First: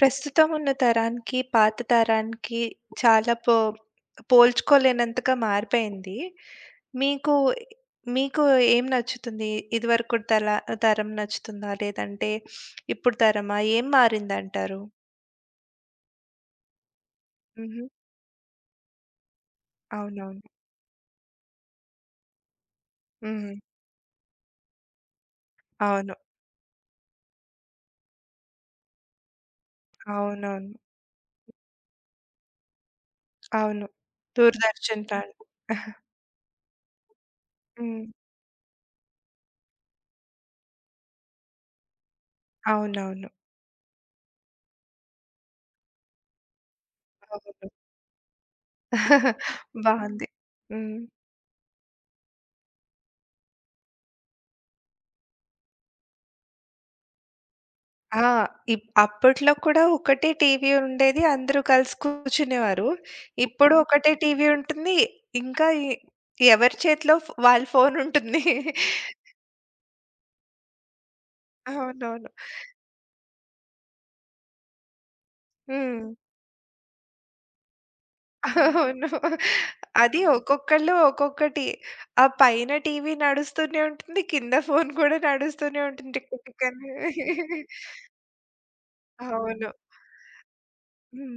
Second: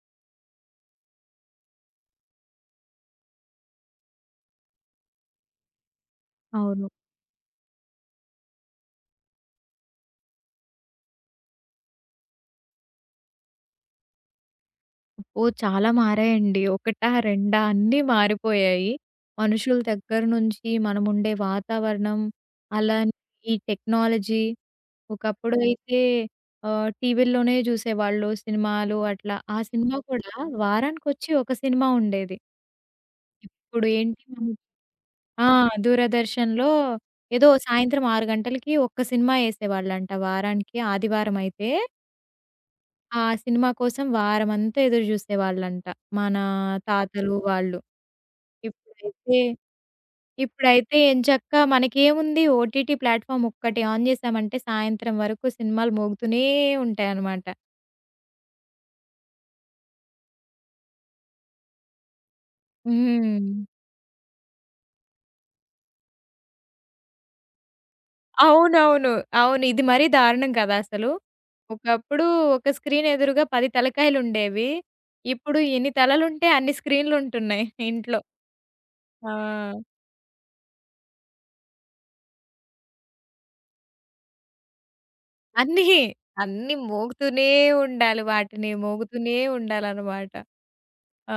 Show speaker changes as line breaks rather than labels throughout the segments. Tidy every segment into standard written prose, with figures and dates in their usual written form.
ప్రస్తుతం ఉన్న తరానికి, పాత తరానికి చాలా పో పోల్చుకోలేనంతగా మారిపోయింది.
అవును.
మీకు మీకు ఏం నచ్చుతుంది? ఇదివరకు తరం నచ్చుతుందా? లేదంటే ఇప్పుడు తరమా? ఏం మారిందంటారు?
అబ్బో! చాలా మారాయండి. ఒకటా, రెండా
హుహు.
అన్నీ మారిపోయాయి. మనుషుల దగ్గర
అవునవును.
నుంచి మనముండే వాతావరణం, అలానే ఈ
హ్మ్.
టెక్నాలజీ. ఒకప్పుడు అయితే
అవును.
టీవీల్లోనే జూసేవాళ్ళు సినిమాలు అట్లా. ఆ సినిమా కూడా
అవునవును.
వారానికొచ్చి ఒక సినిమా ఉండేది. ఇప్పుడు
అవును.
ఏంటి మనం
'దూరదర్శన్' లాంటి.
ఆ! దూరదర్శన్‌లో ఏదో సాయంత్రం
హ్మ్.
6 గంటలకి ఒక్క సినిమా యేసేవాళ్ళంట వారానికి ఆదివారమైతే. ఆ
అవునవును.
సినిమా కోసం వారమంతా ఎదురు జూసేవాళ్ళంట. మన తాతలు
అవును.
వాళ్ళు. ఇప్పుడైతే
బావుంది.
ఇప్పుడైతే
హ్మ్.
ఎంచక్కా మనకేముంది ఓటీటీ ప్లాట్‌ఫార్మ్ ఒక్కటి ఆన్ జేశామంటే సాయంత్రం వరకు సినిమాలు మోగుతూనే ఉంటాయనమాట.
ఆ! అప్పట్లో కూడా ఒకటే టీవీ ఉండేది. అందరూ కలిసి కూర్చునేవారు.
హ్మ్.
ఇప్పుడు హ్మ్. ఒకటే టీవీ ఉంటుంది. ఇంకా ఎవరి చేతిలో వాళ్ళ ఫోన్ ఉంటుంది.
అవునవును. అవును. ఇది మరీ దారుణం కదా అసలు. ఒకప్పుడు
అవునవును.
ఒక స్క్రీన్ ఎదురుగా 10 తలకాయలుండేవి. ఇప్పుడు ఎన్ని
హ్మ్. హ్మ్.
తలలుంటే అన్ని స్క్రీన్‌లుంటున్నాయి ఇంట్లో.
అవును.
ఆ!
అది ఒక్కొక్కళ్ళు ఒక్కొక్కటి. ఆ పైన టీవీ నడుస్తూనే ఉంటుంది. కింద ఫోన్ కూడా నడుస్తూనే
అన్నీ.
ఉంటుంది. టిక్ టిక్ టిక్
అన్నీ
అని.
మోగుతూనే ఉండాలి వాటిని. మోగుతూనే
అవును.
ఉండాలనమాట.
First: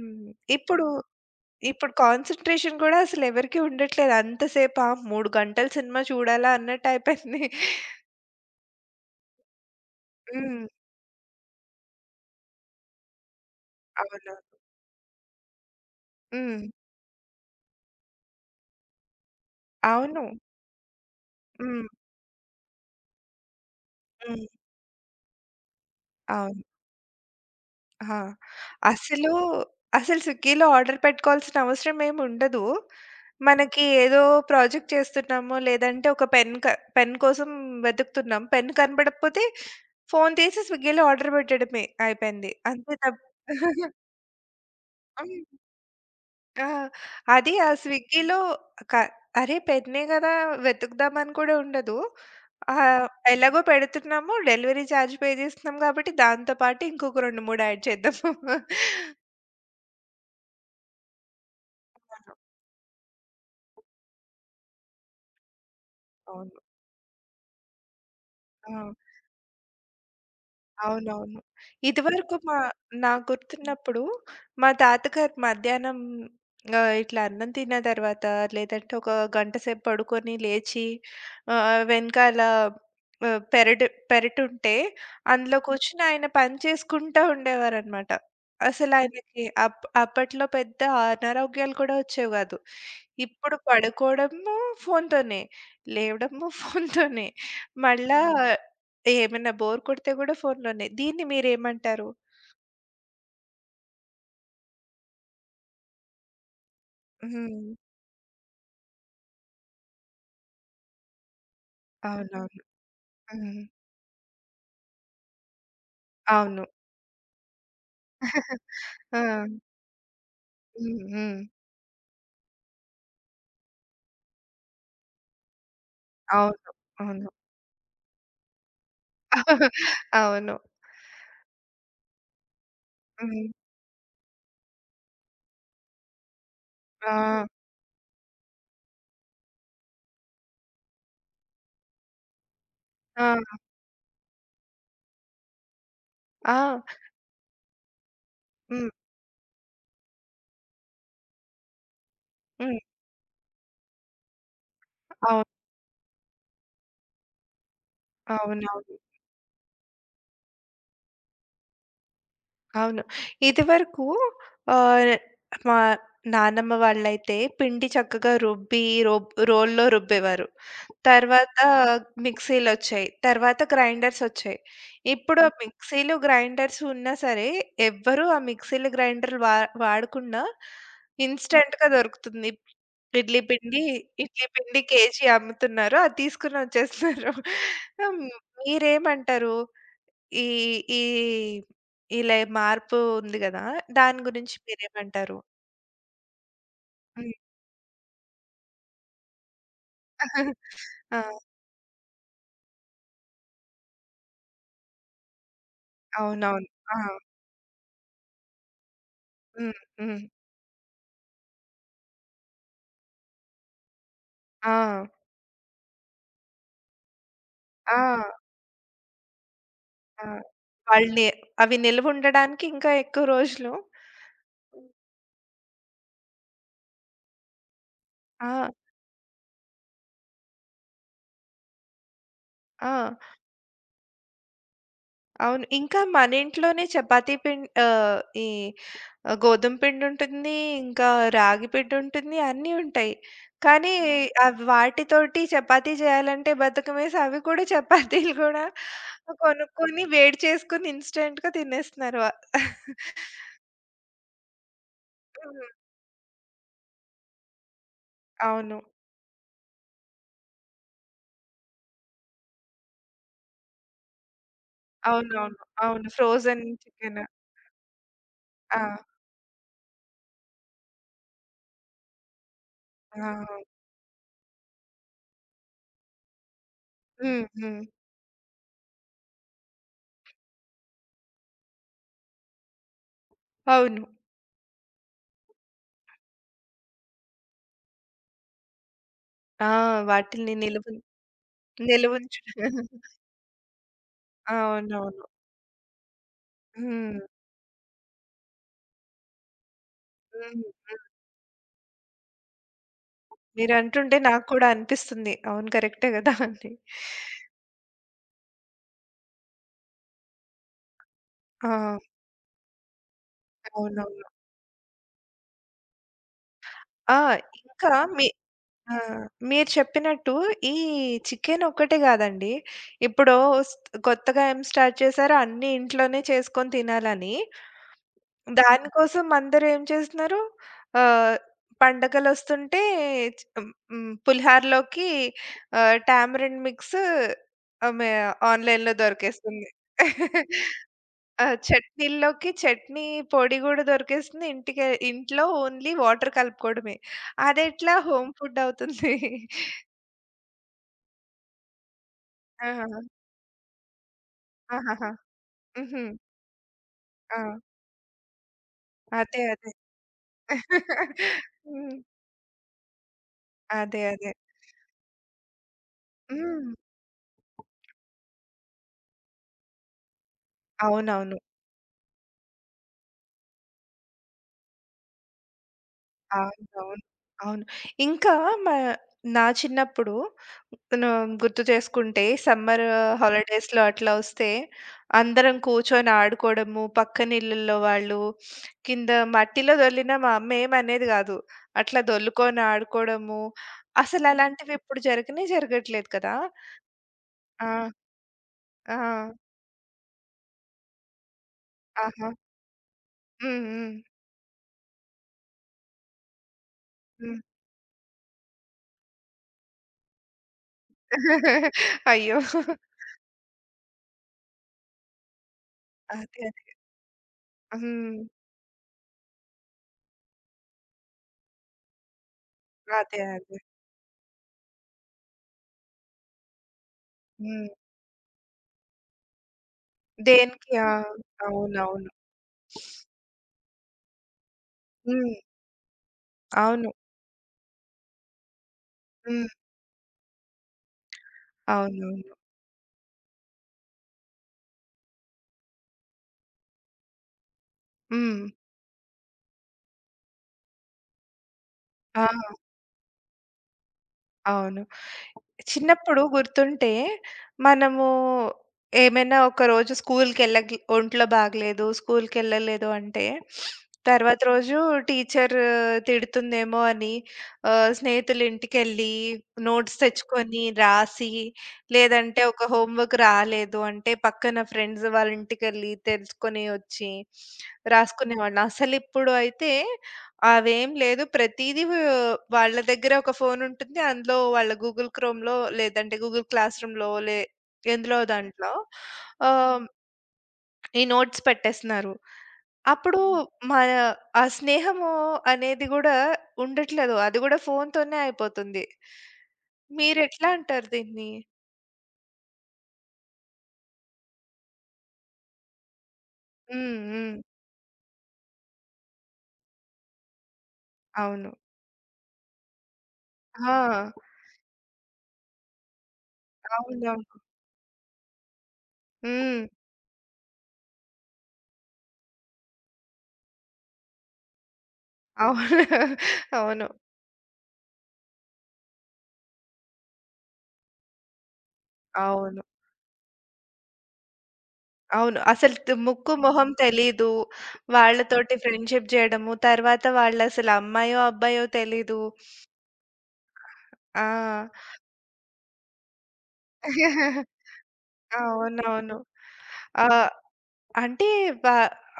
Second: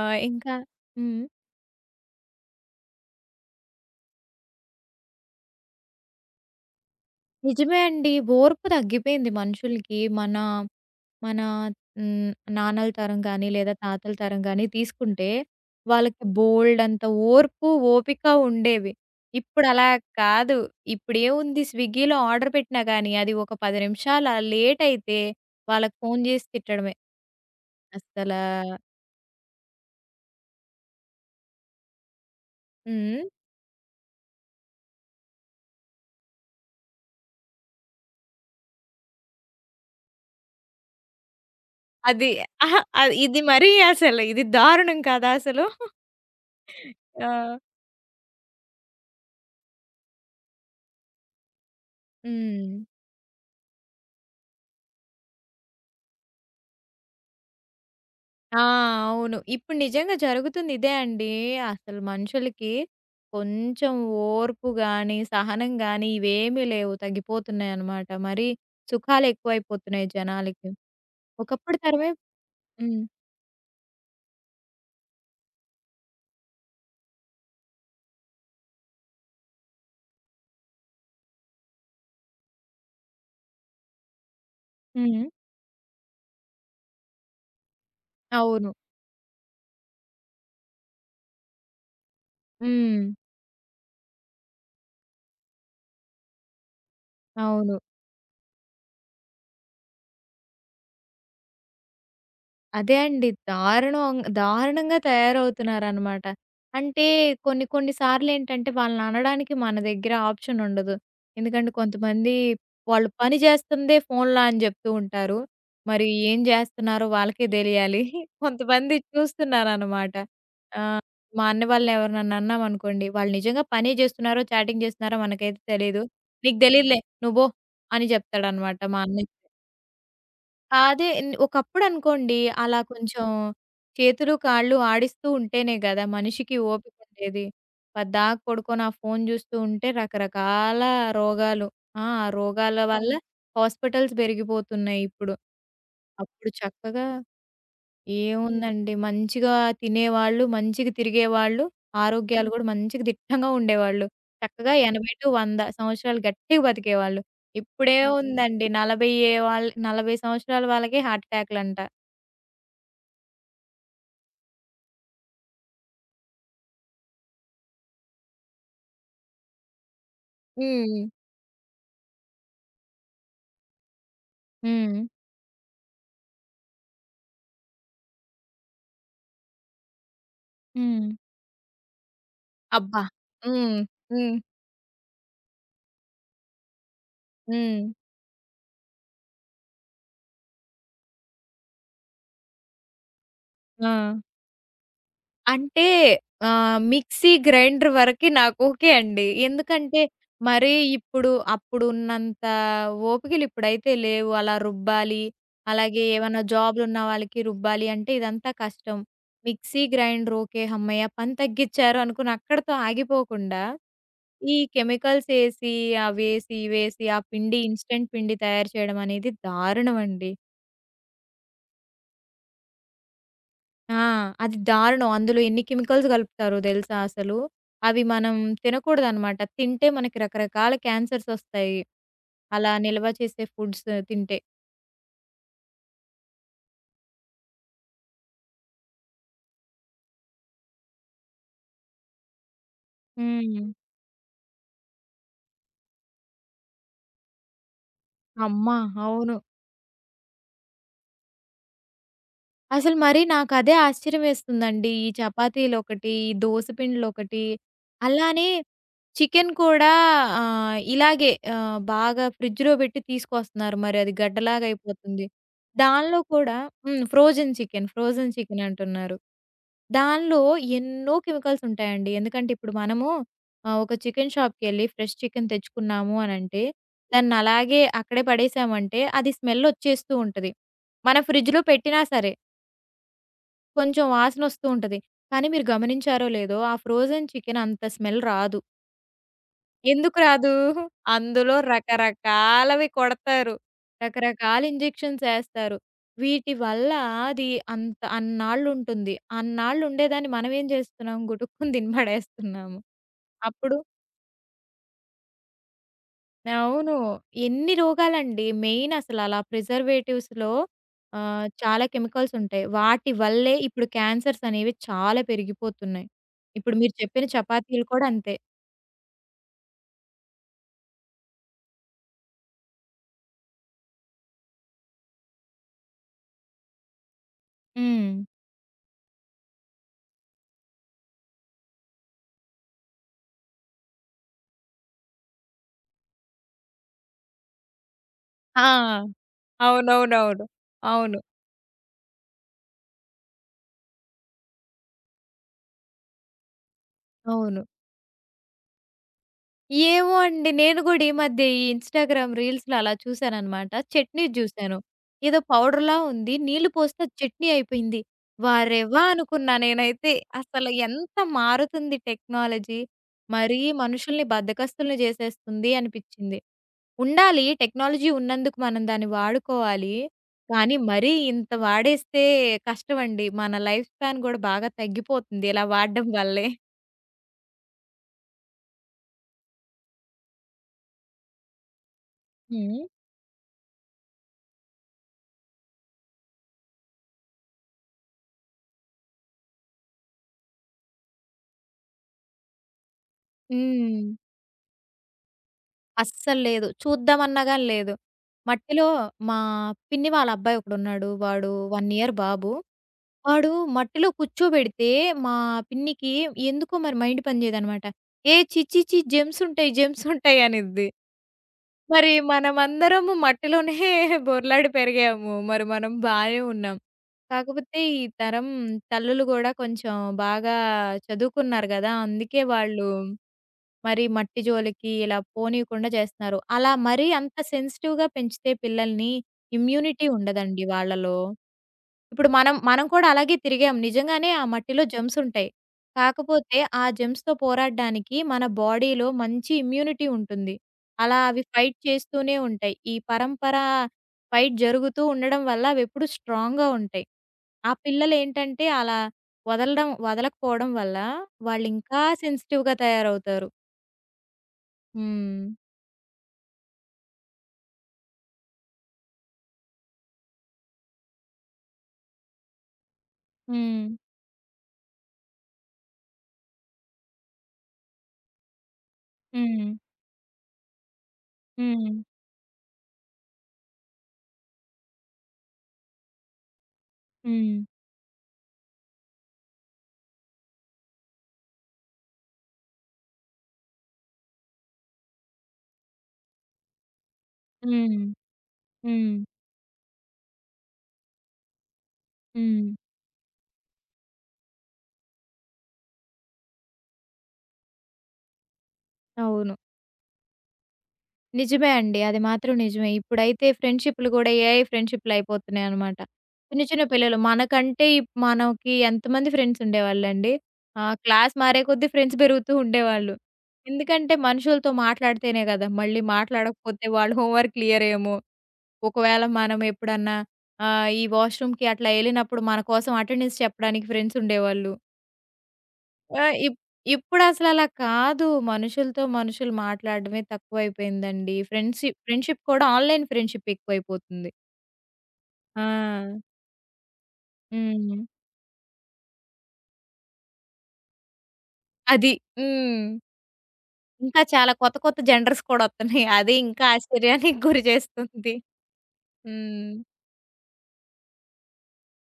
ఆహ్, ఇంకా
ఇప్పుడు
హ్మ్.
ఇప్పుడు కాన్సంట్రేషన్ కూడా అసలెవరికీ ఉండట్లేదు. అంతసేపా 3 గంటలు సినిమా చూడాలా అన్నట్టయిపోయింది.
నిజమే అండి. ఓర్పు తగ్గిపోయింది మనుషులకి. మన
హ్మ్.
మన హ్మ్. నాన్నల తరం గానీ, లేదా తాతల తరం
అవునవును.
గానీ తీసుకుంటే, వాళ్ళకి
హ్మ్.
బోలెడంత ఓర్పు, ఓపిక ఉండేవి. ఇప్పుడలా
అవును.
కాదు. ఇప్పుడేముంది
హ్మ్.
స్విగ్గీలో ఆర్డర్ పెట్టినా గానీ, అది ఒక 10 నిమిషాల
హ్మ్.
లేటయితే వాళ్ళకి ఫోను జేసి
అవును.
తిట్టడమే.
ఆ!
అసలా
అసలు, అసలు స్విగ్గీలో ఆర్డర్ పెట్టుకోవాల్సిన అవసరం ఏముండదు.
హ్మ్.
మనకి ఏదో ప్రాజెక్ట్ చేస్తున్నాము, లేదంటే ఒక పెన్ కోసం వెతుకుతున్నాం. పెన్ కనపడకపోతే ఫోను తీసి స్విగ్గీలో ఆర్డర్ పెట్టడమే
అది
అయిపోయింది.
అహా!
అంతే
అది
తప్
ఇది మరీ అసలు ఇది దారుణం కాదా
హ్మ్.
అసలు?
ఆ! అది
ఆ!
ఆ స్విగ్గీలో క అరే! పెట్టినయి గదా! వెతుకుదామని కూడా ఉండదు.
హ్మ్.
ఆహ్, ఎలాగో పెడుతున్నాము, డెలివరీ చార్జ్ పే చేస్తున్నాం కాబట్టి దాంతో పాటు ఇంకొక 2, 3 యాడ్ చేద్దాము. అవును.
ఆ! అవును. ఇప్పుడు నిజంగా జరుగుతుంది ఇదే అండి. అసలు మనుషులకి కొంచెం ఓర్పు గాని, సహనం గాని
అవును.
ఇవేమీ లేవు. తగ్గిపోతున్నాయన్నమాట. మరి
ఆ!
సుఖాలు ఎక్కువైపోతున్నాయి జనాలకి.
అవునవును.
ఒకప్పుడు తరమే
ఇదివరకు
హ్మ్.
నాకు గుర్తున్నప్పుడు మా తాతగారు మధ్యాహ్నం ఇట్లా అన్నం తిన్న తర్వాత లేదంటే ఒక గంట సేపు పడుకొని లేచి వెనకాల ఆహ్, పెరడు పెరటుంటే
హ్మ్.
అందులో కూర్చొని ఆయన పని చేసుకుంటా ఉండేవారనమాట.
అవును.
అసలు ఆయనకి అప్పట్లో పెద్ద అనారోగ్యాలు కూడా వచ్చేవి కాదు.
హ్మ్.
ఇప్పుడు పడుకోవడము ఫోనుతోనే, లేవడము ఫోనుతోనే.
అవును.
మళ్ళా ఆ. ఏమన్నా బోర్ కొడితే గూడా ఫోనులోనే. దీన్ని మీరేమంటారు?
అదే అండి. దారుణం దారుణంగా తయారవుతున్నారనమాట. అంటే కొన్ని
హ్మ్.
కొన్ని సార్లేంటంటే వాళ్ళననడానికి మన దగ్గర ఆప్షన్ ఉండదు. ఎందుకంటే కొంతమంది
అవునవును.
వాళ్ళు పని
హ్మ్.
చేస్తుందే ఫోన్‌లో అని జెప్తూ ఉంటారు. మరి ఏం
అవును.
జేస్తున్నారో వాళ్ళకే దెలియాలి. కొంతమంది
ఆ!
చూస్తున్నారనమాట. ఆహ్,
హ్మ్. హ్మ్.
మా అన్న వాళ్ళని ఎవరినన్నా అన్నామనుకోండి, వాళ్ళు నిజంగా పనే జేస్తున్నారో, చాటింగ్ జేస్తున్నారో మనకైతే తెలీదు. "నీకు
అవును.
దెలీదులే
అవును.
నువ్వు బో" అని జెప్తాడనమాట మా అన్నయ్య.
అవును.
ఆ, అదే న్ ఒకప్పుడనుకోండి అలా కొంచెం
హ్మ్.
చేతులు, కాళ్ళు ఆడిస్తూ ఉంటేనే గదా! మనిషికి ఓపికుండేది.
ఆ!
పద్దాక పడుకొని ఆ ఫోను జూస్తూ ఉంటే రకరకాల రోగాలు ఆ! రోగాల వల్ల అవును.
ఆ!
హాస్పిటల్స్ పెరిగిపోతున్నాయి ఇప్పుడు. అప్పుడు
ఆ!
చక్కగా
హ్మ్.
ఏముందండి. మంచిగా తినేవాళ్ళు, మంచిగా తిరిగేవాళ్ళు, ఆరోగ్యాలు గూడా
హ్మ్.
మంచిగా దిట్టంగా ఉండేవాళ్ళు. చక్కగా
అవును.
80-100 సంవత్సరాలు గట్టిగా బతికేవాళ్ళు. ఓకే. ఇప్పుడేముందండి
అవునవును.
40 ఏ వాళ్ళ 40 సంవత్సరాల వాళ్ళకే హార్ట్ అటాక్‌లంట.
అవును. ఇదివరకు ఆహ్, మా నానమ్మ వాళ్ళైతే పిండి చక్కగా రుబ్బి రోల్లో రుబ్బేవారు.
హ్మ్.
తర్వాత మిక్సీలొచ్చాయి. తర్వాత గ్రైండర్సొచ్చాయి.
హ్మ్.
ఇప్పుడు ఆ మిక్సీలు, గ్రైండర్స్ ఉన్నా సరే ఎవ్వరూ ఆ మిక్సీలు, గ్రైండర్‌లు వాడకుండా
హ్మ్.
ఇన్‌స్టంట్‌గా దొరుకుతుంది.
అబ్బా!
ఇడ్లీ
హ్మ్.
పిండి,
హ్మ్.
ఇడ్లీ పిండి కేజీ అమ్ముతున్నారు. అది తీసుకొని వచ్చేస్తున్నారు.
హ్మ్.
హ్మ్. మీరేమంటారు? ఈ ఈ ఇలా మార్పు ఉంది గదా!
ఆ!
దాని గురించి మీరేమంటారు?
అంటే మిక్సీ,
హ్మ్.
గ్రైండర్ వరకి నాకు ఓకే అండి. ఎందుకంటే మరీ ఇప్పుడు
ఆ!
అప్పుడున్నంత ఓపికలు ఇప్పుడైతే లేవు. అలా రుబ్బాలి, అలాగే ఏవన్నా
అవునవును.
జాబ్‌లున్న
ఆ!
వాళ్ళకి రుబ్బాలి అంటే ఇదంతా కష్టం.
హ్మ్.
మిక్సీ,
హ్మ్.
Grinder okay. హమ్మయ్య! పని తగ్గిచ్చారు అనుకుని అక్కడితో ఆగిపోకుండా, ఈ
ఆ!
కెమికల్స్ ఏసి, అవేసి, ఇవేసి ఆ పిండి
ఆ!
ఇన్‌స్టంట్ పిండి తయారు చేయడం అనేది దారుణం
ఆ!
అండి.
వాళ్ళని అవి నిలవుండడానికి ఇంకా ఎక్కువ రోజులు.
ఆ! అది దారుణం. అందులో ఎన్ని కెమికల్స్ కలుపుతారో తెలుసా అసలు? అవి మనం
ఆ!
తినకూడదనమాట. తింటే మనకి రకరకాల క్యాన్సర్స్ వస్తాయి. అలా
ఆ!
నిల్వ చేసే ఫుడ్స్ తింటే.
అవును. ఇంకా మన ఇంట్లోనే చపాతీ పిండి, ఆహ్, ఈ ఆ! గోధుమ పిండుంటుంది. ఇంకా రాగి పిండుంటుంది. అన్నీ ఉంటాయి.
హ్మ్.
కానీ హ్మ్. అవి వాటితోటి చపాతీ చేయాలంటే బద్ధకమేసి అవి కూడా, చపాతీలు కూడా
అమ్మ! అవును.
కొనుక్కొని, వేడి చేసుకొని ఇన్‌స్టంట్‌గా తినేస్తున్నారు. వ
అసలు మరి నాకదే ఆశ్చర్యమేస్తుందండి. ఈ
హ్మ్.
చపాతీలొకటి, ఈ దోస పిండిలొకటి అలానే
అవును.
చికెన్ కూడా ఇలాగే బాగా ఫ్రిడ్జ్‌లో పెట్టి తీసుకొస్తున్నారు. మరి అది గడ్డలాగా అయిపోతుంది.
అవునవును. అవును. అవును,
దానిలో కూడా
frozen chicken.
Frozen chicken, frozen chicken
ఆ!
అంటున్నారు. దానిలో ఎన్నో కెమికల్స్ ఉంటాయండి. ఎందుకంటే ఇప్పుడు మనము
ఆ!
ఒక చికెన్ షాప్‌కెళ్ళి ఫ్రెష్ చికెన్ తెచ్చుకున్నాము అనంటే, దాన్ని
హ్మ్.
అలాగే
హ్మ్.
అక్కడే పడేసామంటే అది స్మెల్ వచ్చేస్తూ ఉంటది. మన ఫ్రిడ్జ్‌లో పెట్టినా సరే కొంచెం
అవును.
వాసనొస్తూ ఉంటది. కానీ మీరు గమనించారో లేదో ఆ ఫ్రోజన్ చికెన్ అంత స్మెల్ రాదు.
ఆ!
ఎందుకు రాదు?
వాటిల్ని నిలువుం
అందులో
నిలువుంచడం.
రకరకాలవి కొడతారు. రకరకాల ఇంజెక్షన్స్
అవునవును.
ఏస్తారు. వీటి వల్ల
హ్మ్.
అది అంత అన్నాళ్ళుంటుంది. అన్నాళ్ళుండేదాన్ని
హ్మ్.
మనమేం జేస్తున్నాం? గుటుక్కుని తిని పడేస్తున్నాము. అప్పుడు
మీరంటుంటే నాకు కూడా అనిపిస్తుంది. అవును. కరెక్టే గదా అని.
అవును. ఎన్ని రోగాలండి. మెయిన్ అసలలా ప్రిజర్వేటివ్స్‌లో
ఆ!
చాలా కెమికల్స్ ఉంటాయి. వాటి వల్లే ఇప్పుడు
అవునవును.
క్యాన్సర్స్ అనేవి చాలా పెరిగిపోతున్నాయి. ఇప్పుడు మీరు
ఆ!
చెప్పిన చపాతీలు
ఇంకా
కూడా
మీ
అంతే.
ఆ! మీరు చెప్పినట్టు ఈ చికెన్ ఒక్కటే గాదండి. ఇప్పుడు స్ కొత్తగా ఏం స్టార్ట్ చేశారో, అన్నీ ఇంట్లోనే చేసుకొని తినాలని.
హ్మ్.
దానికోసం అందరూ ఏం చేస్తున్నారు? ఆహ్, పండగలొస్తుంటే చ్ హ్మ్. పులిహారలోకి టామరిన్ మిక్స్ ఆమె ఆన్‌లైన్‌లో
ఆ!
దొరికేస్తుంది.
అవునవునవును. అవును.
ఆ! చట్నీల్లోకి చట్నీ పొడి గూడా దొరికేస్తుంది. ఇంటికే ఇంట్లో ఓన్లీ వాటర్ కలుపుకోవడమే.
అవును.
అదెట్లా హోమ్ ఫుడ్ అవుతుంది?
ఏమో అండి. నేను గూడా ఈ మధ్య ఈ ఇన్‌స్టాగ్రామ్
ఆ!
రీల్స్‌లో అలా చూసాననమాట. చట్నీ జూసాను.
ఆహాహా!
ఏదో పౌడర్‌లా
హుహు.
ఉంది. నీళ్లు పోస్తే అది
ఆ!
చట్నీ అయిపోయింది. వారెవ్వా!
అదే.
అనుకున్నా
అదే.
నేనైతే. అసలు ఎంత మారుతుంది
హ్మ్.
టెక్నాలజీ. మరీ
అదే.
మనుషుల్ని
అదే.
బద్ధకస్తుల్ని జేసేస్తుంది అనిపిచ్చింది.
హ్మ్.
ఉండాలి టెక్నాలజీ ఉన్నందుకు మనం దాన్ని వాడుకోవాలి. కానీ మరీ
అవునవును.
ఇంత వాడేస్తే కష్టమండి. మన లైఫ్ స్పాన్ గూడా బాగా తగ్గిపోతుంది ఇలా వాడడం వల్లే.
అవునవును. అవును. ఇంకా మా నా చిన్నప్పుడు ను గుర్తు చేసుకుంటే
హ్మ్.
సమ్మర్ హాలిడేస్‌లో అట్లా వస్తే అందరం కూర్చొని ఆడుకోవడము, పక్కన ఇళ్ళల్లో వాళ్ళు, కింద మట్టిలో దొర్లినా మా అమ్మ ఏమనేది కాదు. అట్లా దొర్లుకొని ఆడుకోవడము,
హ్మ్.
అసలు అలాంటివి ఇప్పుడు జరగనే జరగట్లేదు కదా!
అస్సలు లేదు. చూద్దామన్నా గాని
ఆ!
లేదు. మట్టిలో
ఆ!
మా పిన్ని వాళ్ళ అబ్బాయి ఒకడున్నాడు. వాడు 1 ఇయర్
ఆహా!
బాబు. వాడు
హ్మ్. హ్మ్.
మట్టిలో కూర్చోబెడితే మా పిన్నికి ఎందుకో మరి మైండ్
హ్మ్.
పని చేయదనమాట. ఏ ఛీ ఛీ ఛీ జెమ్స్ ఉంటాయి, జెమ్స్ ఉంటాయి అనిద్ది. మరి
అయ్యో!
మనమందరము మట్టిలోనే బొర్లాడి పెరిగాము. మరి మనం
అదే.
బానే
అదే.
ఉన్నాం. కాకపోతే ఈ
హ్మ్.
తరం తల్లులు గూడా కొంచెం బాగా చదువుకున్నారు గదా! అందుకే వాళ్ళు
అదే. అదే.
మరి మట్టి జోలికి ఇలా పోనీయకుండా చేస్తున్నారు. అలా మరీ అంత
హ్మ్.
సెన్సిటివ్‌గా పెంచితే పిల్లల్ని ఇమ్యూనిటీ ఉండదండి
దేనికి? ఆ!
వాళ్ళలో.
అవునవును.
ఇప్పుడు మనం కూడా అలాగే తిరిగాం. నిజంగానే ఆ మట్టిలో జెర్మ్స్
హ్మ్.
ఉంటాయి. కాకపోతే ఆ
అవును.
జెర్మ్స్‌తో పోరాడడానికి మన బాడీలో
హ్మ్.
మంచి ఇమ్యూనిటీ ఉంటుంది. అలా అవి ఫైట్
అవునవును.
చేస్తూనే ఉంటాయి. ఈ పరంపర ఫైట్ జరుగుతూ ఉండడం వల్ల అవెప్పుడు స్ట్రాంగ్‌గా ఉంటాయి. ఆ
హ్మ్.
పిల్లలేంటంటే అలా వదలడం వదలకపోవడం వల్ల వాళ్ళింకా
ఆ!
సెన్సిటివ్‌గా తయారవుతారు.
అవును.
హ్మ్.
చిన్నప్పుడు గుర్తుంటే మనము ఏమైనా ఒకరోజు స్కూల్‌కెళ్ళకి, ఒంట్లో బాగలేదు, స్కూల్‌కెళ్ళలేదు అంటే
హ్మ్.
తర్వాత రోజు టీచర్ తిడుతుందేమో అని స్నేహితుల ఇంటికెళ్ళి
హ్మ్.
నోట్స్ తెచ్చుకొని రాసి,
హ్మ్.
లేదంటే ఒక హోంవర్క్ రాలేదు అంటే పక్కన ఫ్రెండ్స్ వాళ్ళ ఇంటికెళ్ళి తెలుసుకొని వచ్చి
హ్మ్.
రాసుకునేవాళ్ళం. అసలిప్పుడు అయితే అవేం లేదు. ప్రతీదీ వాళ్ళ దగ్గర ఒక ఫోను ఉంటుంది. అందులో వాళ్ళ గూగుల్ క్రోమ్‌లో లేదంటే గూగుల్ క్లాస్ రూమ్‌లో
హ్మ్.
ఎందులో దాంట్లో
హ్మ్.
ఆహ్, హ్మ్. ఈ నోట్స్ పెట్టేస్తున్నారు.
హ్మ్.
అప్పుడు హ్మ్. మన ఆ స్నేహము అనేది గూడా ఉండట్లేదు. అది గూడా ఫోనుతోనే అయిపోతుంది.
అవును.
మీరెట్లా అంటారు దీన్ని?
నిజమే అండి. అది మాత్రం నిజమే. ఇప్పుడైతే ఫ్రెండ్‌షిప్‌లు గూడా ఏఐ ఫ్రెండ్‌షిప్‌లయిపోతున్నాయనమాట. చిన్న చిన్న
హ్మ్.
పిల్లలు
హ్మ్.
మనకంటే మనకి ఎంతమంది ఫ్రెండ్స్ ఉండేవాళ్ళండి. క్లాస్
అవును.
మారే కొద్దీ ఫ్రెండ్స్ పెరుగుతూ ఉండేవాళ్ళు.
ఆ!
ఎందుకంటే మనుషులతో మాట్లాడితేనే గదా! మళ్ళీ మాట్లాడకపోతే వాళ్ళ
అవునవును.
హోంవర్క్ క్లియర్ ఏమో! ఒకవేళ మనం
హ్మ్.
ఎప్పుడన్నా ఈ వాష్‌రూమ్‌కి అట్లా ఎళ్ళినప్పుడు మన కోసం అటెండెన్స్ చెప్పడానికి ఫ్రెండ్స్ ఉండేవాళ్ళు.
అవును.
ఆ!
అవును.
ఇప్పుడసలలా కాదు. మనుషులతో మనుషులు మాట్లాడడమే తక్కువైపోయిందండి. ఫ్రెండ్‌షిప్ ఫ్రెండ్‌షిప్
అవును.
కూడా ఆన్‌లైన్ ఫ్రెండ్‌షిప్ ఎక్కువైపోతుంది.
అవును. అసలు
ఆ!
ముక్కు, మొహం తెలీదు.
హ్మ్.
వాళ్ళతోటి ఫ్రెండ్‌షిప్ జేయడము, తర్వాత వాళ్ళసలు అమ్మాయో, అబ్బాయో
అది.
తెలీదు.
హ్మ్. ఇంకా
ఆ!
చాలా కొత్త కొత్త జెండర్స్ కూడా వత్తున్నాయి. అది ఇంకా ఆశ్చర్యానికి గురి చేస్తుంది.
అవునవును.
హ్మ్.
ఆహ్, అంటే వ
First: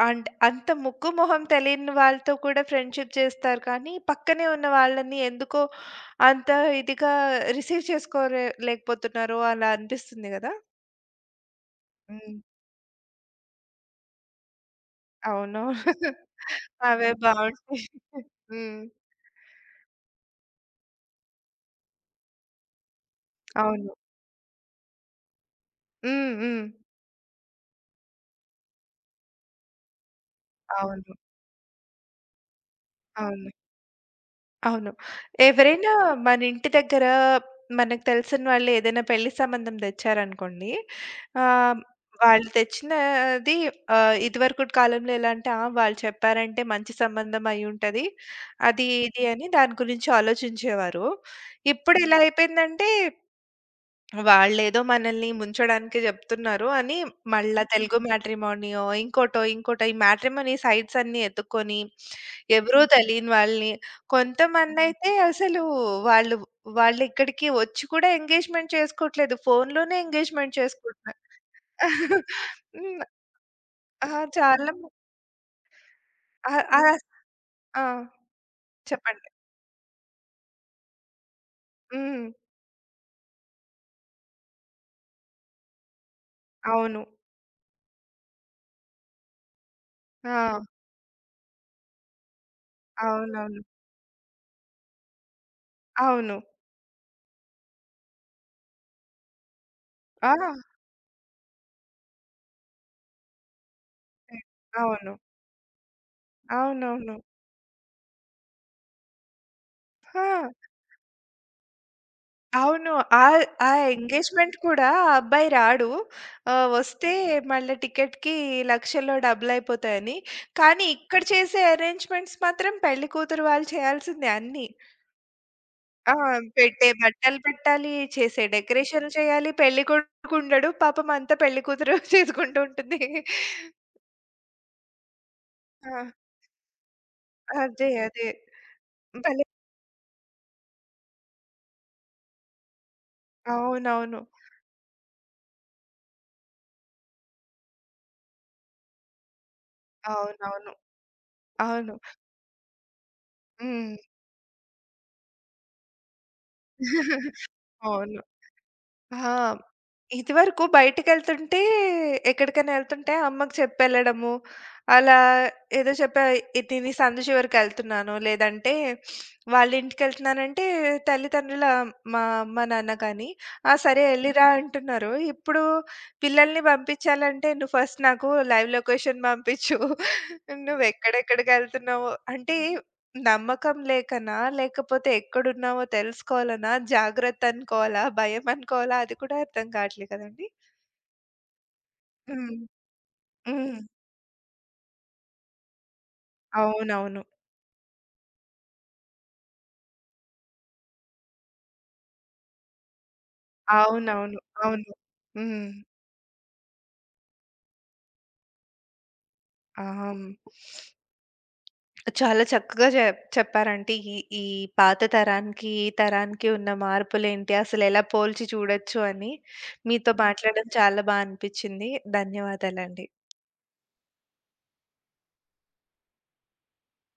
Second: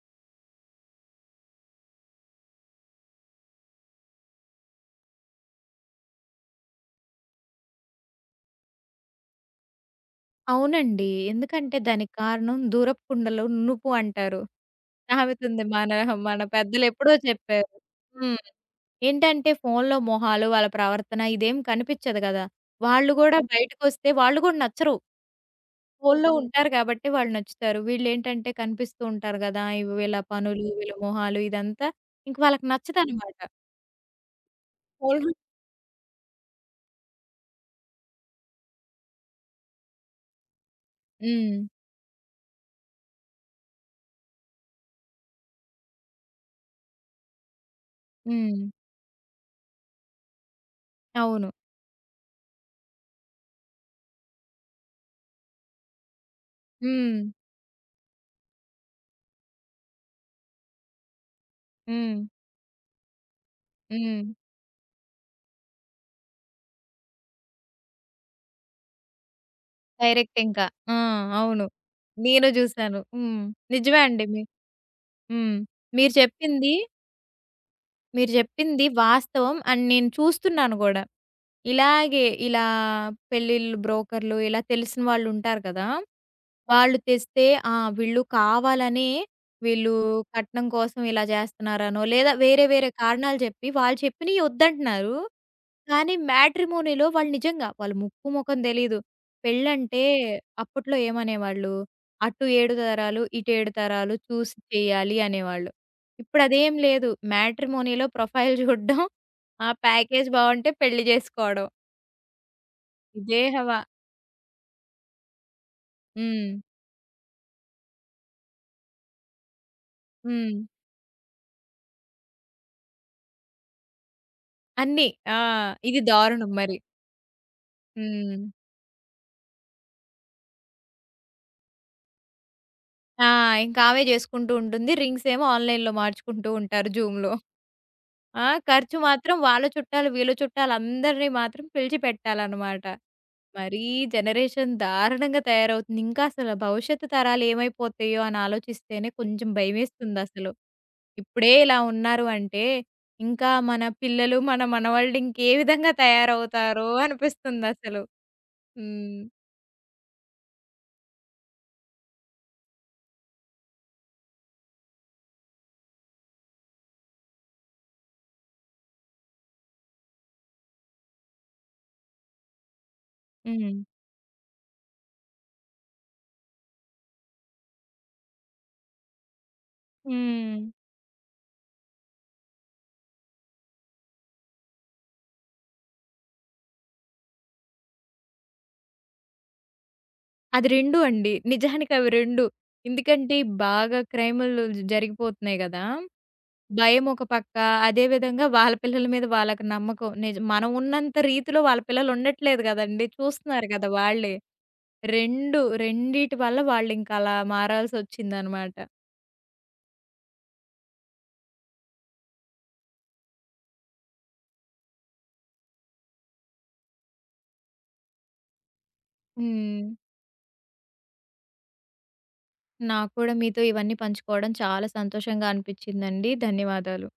అంట్ అంత ముక్కు, మొహం తెలియని వాళ్ళతో కూడా ఫ్రెండ్‌షిప్ చేస్తారు కానీ, పక్కనే ఉన్న వాళ్ళని ఎందుకో అంత ఇదిగా రిసీవ్ చేసుకోలే లేకపోతున్నారో, అలా అనిపిస్తుంది గదా!
అవునండి. ఎందుకంటే దానికి
హ్మ్.
కారణం దూరపు కుండలో నునుపు అంటారు.
అవును.
సామెతుంది మన మన
అవే
పెద్దలెప్పుడో చెప్పారు.
బావుంటాయి.
హ్మ్.
హ్మ్.
ఏంటంటే ఫోనులో మొహాలు, వాళ్ళ ప్రవర్తన ఇదేం కనిపిచ్చదు గదా! వాళ్ళు గూడా
అవును.
బయటకొస్తే వాళ్ళు గూడా నచ్చరు. ఫోనులో
హ్మ్. హ్మ్.
ఉంటారు గాబట్టి వాళ్ళు నచ్చుతారు. వీళ్ళేంటంటే కనిపిస్తూ ఉంటారు గదా! ఇవి వీళ్ళ పనులు, వీళ్ళ
అవును.
మొహాలు ఇదంతా ఇంక వాళ్ళకి నచ్చదనమాట.
అవును. అవును.
ఫోనులో
ఎవరైనా మన ఇంటి దగ్గర మనకు తెలిసిన వాళ్ళు ఏదైనా పెళ్లి సంబంధం తెచ్చారనుకోండి.
హ్మ్.
ఆహ్, వాళ్ళు తెచ్చినది, ఇదివరకటి కాలంలో ఎలా అంటే, ఆ! వాళ్ళు చెప్పారంటే మంచి సంబంధం అయ్యుంటది.
హ్మ్.
అది ఇది అని దాని గురించి ఆలోచించేవారు.
అవును.
ఇప్పుడు ఎలా అయిపోయిందంటే వాళ్ళేదో మనల్ని ముంచడానికి జెప్తున్నారు అని
హ్మ్.
మళ్ళా తెలుగు హ్మ్. మ్యాట్రిమోనియో, ఇంకోటో, ఇంకోటో, ఈ మ్యాట్రిమోనీ సైట్స్ అన్నీ ఎతుక్కొని,
హ్మ్.
ఎవరో తెలియని వాళ్ళని హ్మ్.
హ్మ్.
కొంతమందయితే అసలు వాళ్ళు వాళ్ళిక్కడికి వచ్చి కూడా ఎంగేజ్‌మెంట్ చేసుకోవట్లేదు. ఫోనులోనే
డైరెక్ట్
ఎంగేజ్‌మెంట్
ఇంకా. ఆ!
చేసుకుంటున్నారు.
అవును. నేను జూసాను.
హ్మ్.
హ్మ్. నిజమే
ఆ!
అండి. మీ
చాలా మ
హ్మ్. మీరు
ఆ!
చెప్పింది
ఆ! ఆ!
మీరు చెప్పింది
చెప్పండి.
వాస్తవం అండ్ నేను చూస్తున్నాను గూడా.
హ్మ్.
ఇలాగే ఇలా పెళ్ళిళ్ళు బ్రోకర్‌లు ఇలా తెలిసిన వాళ్ళుంటారు కదా! వాళ్ళు
అవును.
తెస్తే ఆ! వీళ్ళు
ఆ!
కట్నం కోసం ఇలా చేస్తున్నారనో, లేదా వేరే వేరే కారణాలు
అవునవును.
చెప్పి వాళ్ళు చెప్పినయి వద్దంటున్నారు. కానీ
అవును.
మ్యాట్రిమోనీలో వాళ్ళు నిజంగా వాళ్ళు ముక్కు ముఖం తెలీదు. పెళ్ళంటే
ఆ!
అప్పట్లో ఏమనేవాళ్ళు? అటు 7 తరాలు, ఇటు 7 తరాలు చూసి
అవును.
చేయాలి అనేవాళ్ళు. ఇప్పుడదేం లేదు.
అవునవును.
మ్యాట్రిమోనీలో ప్రొఫైల్ చూడడం, ఆ ప్యాకేజ్
ఆ!
బావుంటే పెళ్లి చేసుకోవడం.
అవును.
ఇదే
ఆహ్, ఆ
హవా.
ఎంగేజ్‌మెంట్ కూడా ఆ అబ్బాయి రాడు.
హ్మ్.
ఆహ్, వస్తే మళ్ళా టికెట్‌కి లక్షల్లో డబ్బులయిపోతాయని.
హ్మ్.
కానీ ఇక్కడ చేసే అరేంజ్‌మెంట్స్ మాత్రం పెళ్లి కూతురు వాళ్ళు చేయాల్సిందే అన్నీ.
అన్నీ. ఆ! ఇది
ఆ!
దారుణం మరి.
పెట్టే బట్టలు పెట్టాలి, చేసే
హ్మ్.
డెకరేషన్‌లు చేయాలి, పెళ్ళికొడుకు ఉండడు. పాపం అంతా పెళ్లి కూతురు చేసుకుంటూ ఉంటుంది.
ఆ! ఇంకా ఆమె చేసుకుంటూ ఉంటుంది. రింగ్స్ ఏమో ఆన్‌లైన్‌లో
ఆ!
మార్చుకుంటూ ఉంటారు జూమ్‌లో.
అదే. అదే.
ఆ! ఖర్చు మాత్రం
భలే.
వాళ్ళ చుట్టాలు, వీళ్ళ చుట్టాలు అందరిని మాత్రం పిలిచి పెట్టాలన్నమాట. మరి ఈ
అవునవును.
జనరేషన్ దారుణంగా తయారవుతుంది. ఇంకా అసలు భవిష్యత్తు తరాలు ఏమైపోతాయో అని ఆలోచిస్తేనే కొంచెం భయమేస్తుందసలు.
అవునవును.
ఇప్పుడే ఇలా
అవును.
ఉన్నారు అంటే, ఇంకా మన
హ్మ్.
పిల్లలు, మన మనవళ్ళు ఇంకే విధంగా తయారవుతారో అనిపిస్తుందసలు.
అవును.
హ్మ్.
ఆ! ఇదివరకు బయటికెళ్తుంటే, ఎక్కడికైనా ఎళ్తుంటే అమ్మకి చెప్పెళ్ళడము. అలా ఏదో చెప్పా, ఇది నేను ఈ సందు చివరికెళ్తున్నాను, లేదంటే వాళ్ళ ఇంటికెళ్తున్నానంటే, తల్లిదండ్రుల, మా అమ్మ, నాన్న కానీ, "ఆ!
హ్మ్.
సరే ఎళ్ళిరా" అంటున్నారు. ఇప్పుడు పిల్లల్ని పంపించాలంటే "నువ్వు ఫస్ట్ నాకు లైవ్ లొకేషన్ పంపించు.
హ్మ్.
నువ్వు ఎక్కడెక్కడికెళ్తున్నావో" అంటే నమ్మకం లేకనా? లేకపోతే ఎక్కడున్నామో తెలుసుకోవాలనా? జాగ్రత్త అనుకోవాలా? భయం అనుకోవాలా? అది కూడా అర్థం కావట్లే కదండీ!
అది 2 అండి. నిజానికి అవి 2.
హ్మ్.
ఎందుకంటే
హ్మ్.
బాగా క్రైములు జరిగిపోతున్నాయి గదా! భయం ఒక
అవునవును.
పక్క, అదే విధంగా వాళ్ళ పిల్లల మీద వాళ్ళకి నమ్మకం. మనం ఉన్నంత రీతిలో వాళ్ళ పిల్లలు ఉండట్లేదు గదండీ! చూస్తున్నారు గదా! వాళ్ళే.
అవునవును. అవును.
2
హ్మ్.
రెండిటి వల్ల వాళ్ళింక అలా మారాల్సొచ్చిందనమాట.
ఆ! హ్మ్. చాలా చక్కగా చెప్పారంటే ఈ ఈ పాత తరానికి, ఈ తరానికి ఉన్న మార్పులేంటి? అసలెలా పోల్చి చూడొచ్చు అని.
హ్మ్.
మీతో మాట్లాడడం చాలా బా అనిపిచ్చింది. ధన్యవాదాలండి.
నాకు కూడా మీతో ఇవన్నీ పంచుకోవడం చాలా సంతోషంగా అనిపిచ్చిందండి. ధన్యవాదాలు.